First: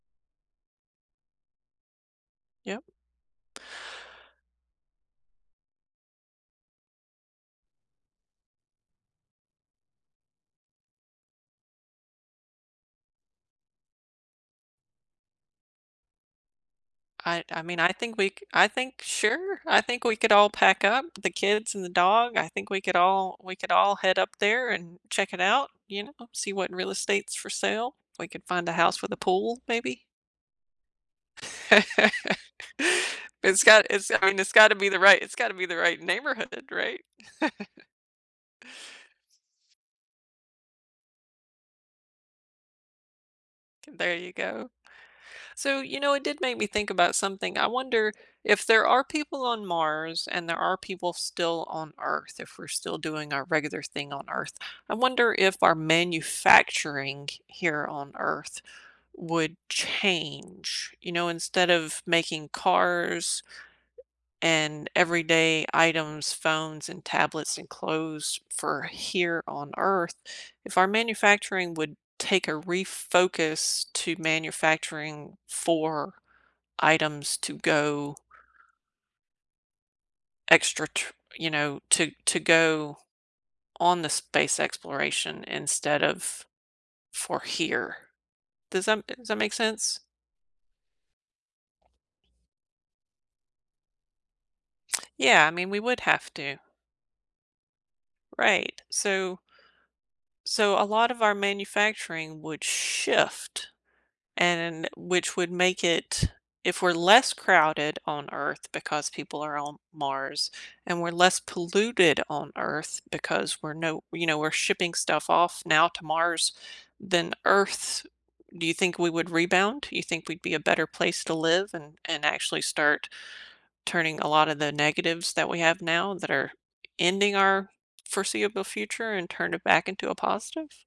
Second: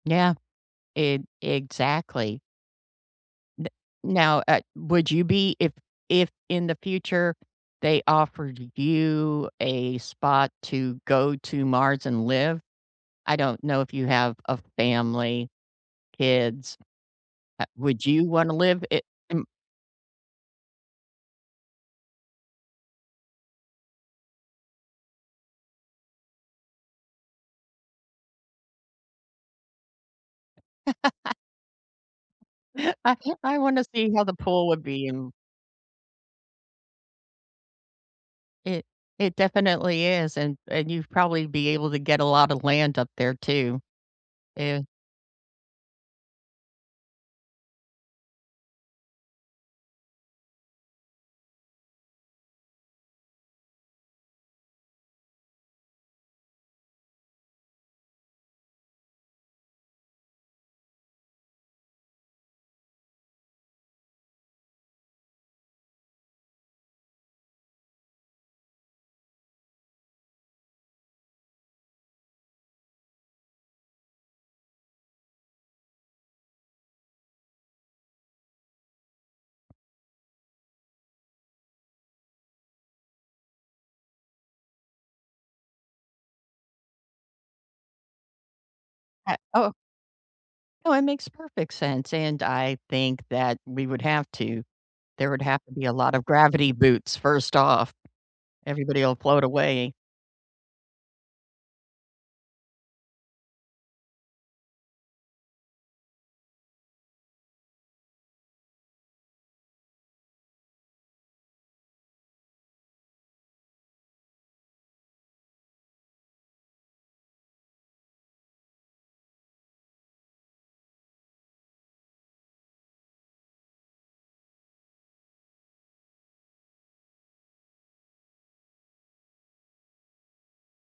Yeah, e exactly. Yep. N now, uh, would you be if if in the future they offered you a spot to go to Mars and live? I don't know if you have a family, kids. I I Uh, mean, I would think you we c wanna I live i think m sure, I think we could all pack up, the kids and the dog, I think we could all we could all head up there and check it out, you know, see what real estates for sale. We could find a house with a pool, maybe. I I It's wanna got it's see how I the mean, it's pool gotta would be the be in right l it's gotta be the right neighborhood then, right? It it definitely is, and and you've probably be able to get a lotta land up there too. There you go. Eh So, you know, it did make me think about something, I wonder if there are people on Mars and there are people still on Earth, if we're still doing our regular thing on Earth, I wonder if our manufacturing here on Earth would change. You know, instead of making cars and everyday items, phones, and tablets, and clothes for here on Earth, if our manufacturing would take a re-focus to manufacturing for items to go extra t you know, to to go on the space exploration instead of for here. Does that does Uh that make oh. sense? Oh, it makes perfect sense, and I think that we would have to. There would Yeah, I have mean, to we be a would lot of have to. gravity boots first off. Right, Everybody'll so float away. so, a lot of our manufacturing would shift. And which would make it if we're less crowded on Earth because people are on Mars, and we're less polluted on Earth because we're no you know, we're shipping stuff off now to Mars than Earth, do you think we would rebound? Do you think we'd be a better place to live and and actually start turning a lotta the negatives that we have now that are ending our foreseeable future and turn it back into a positive?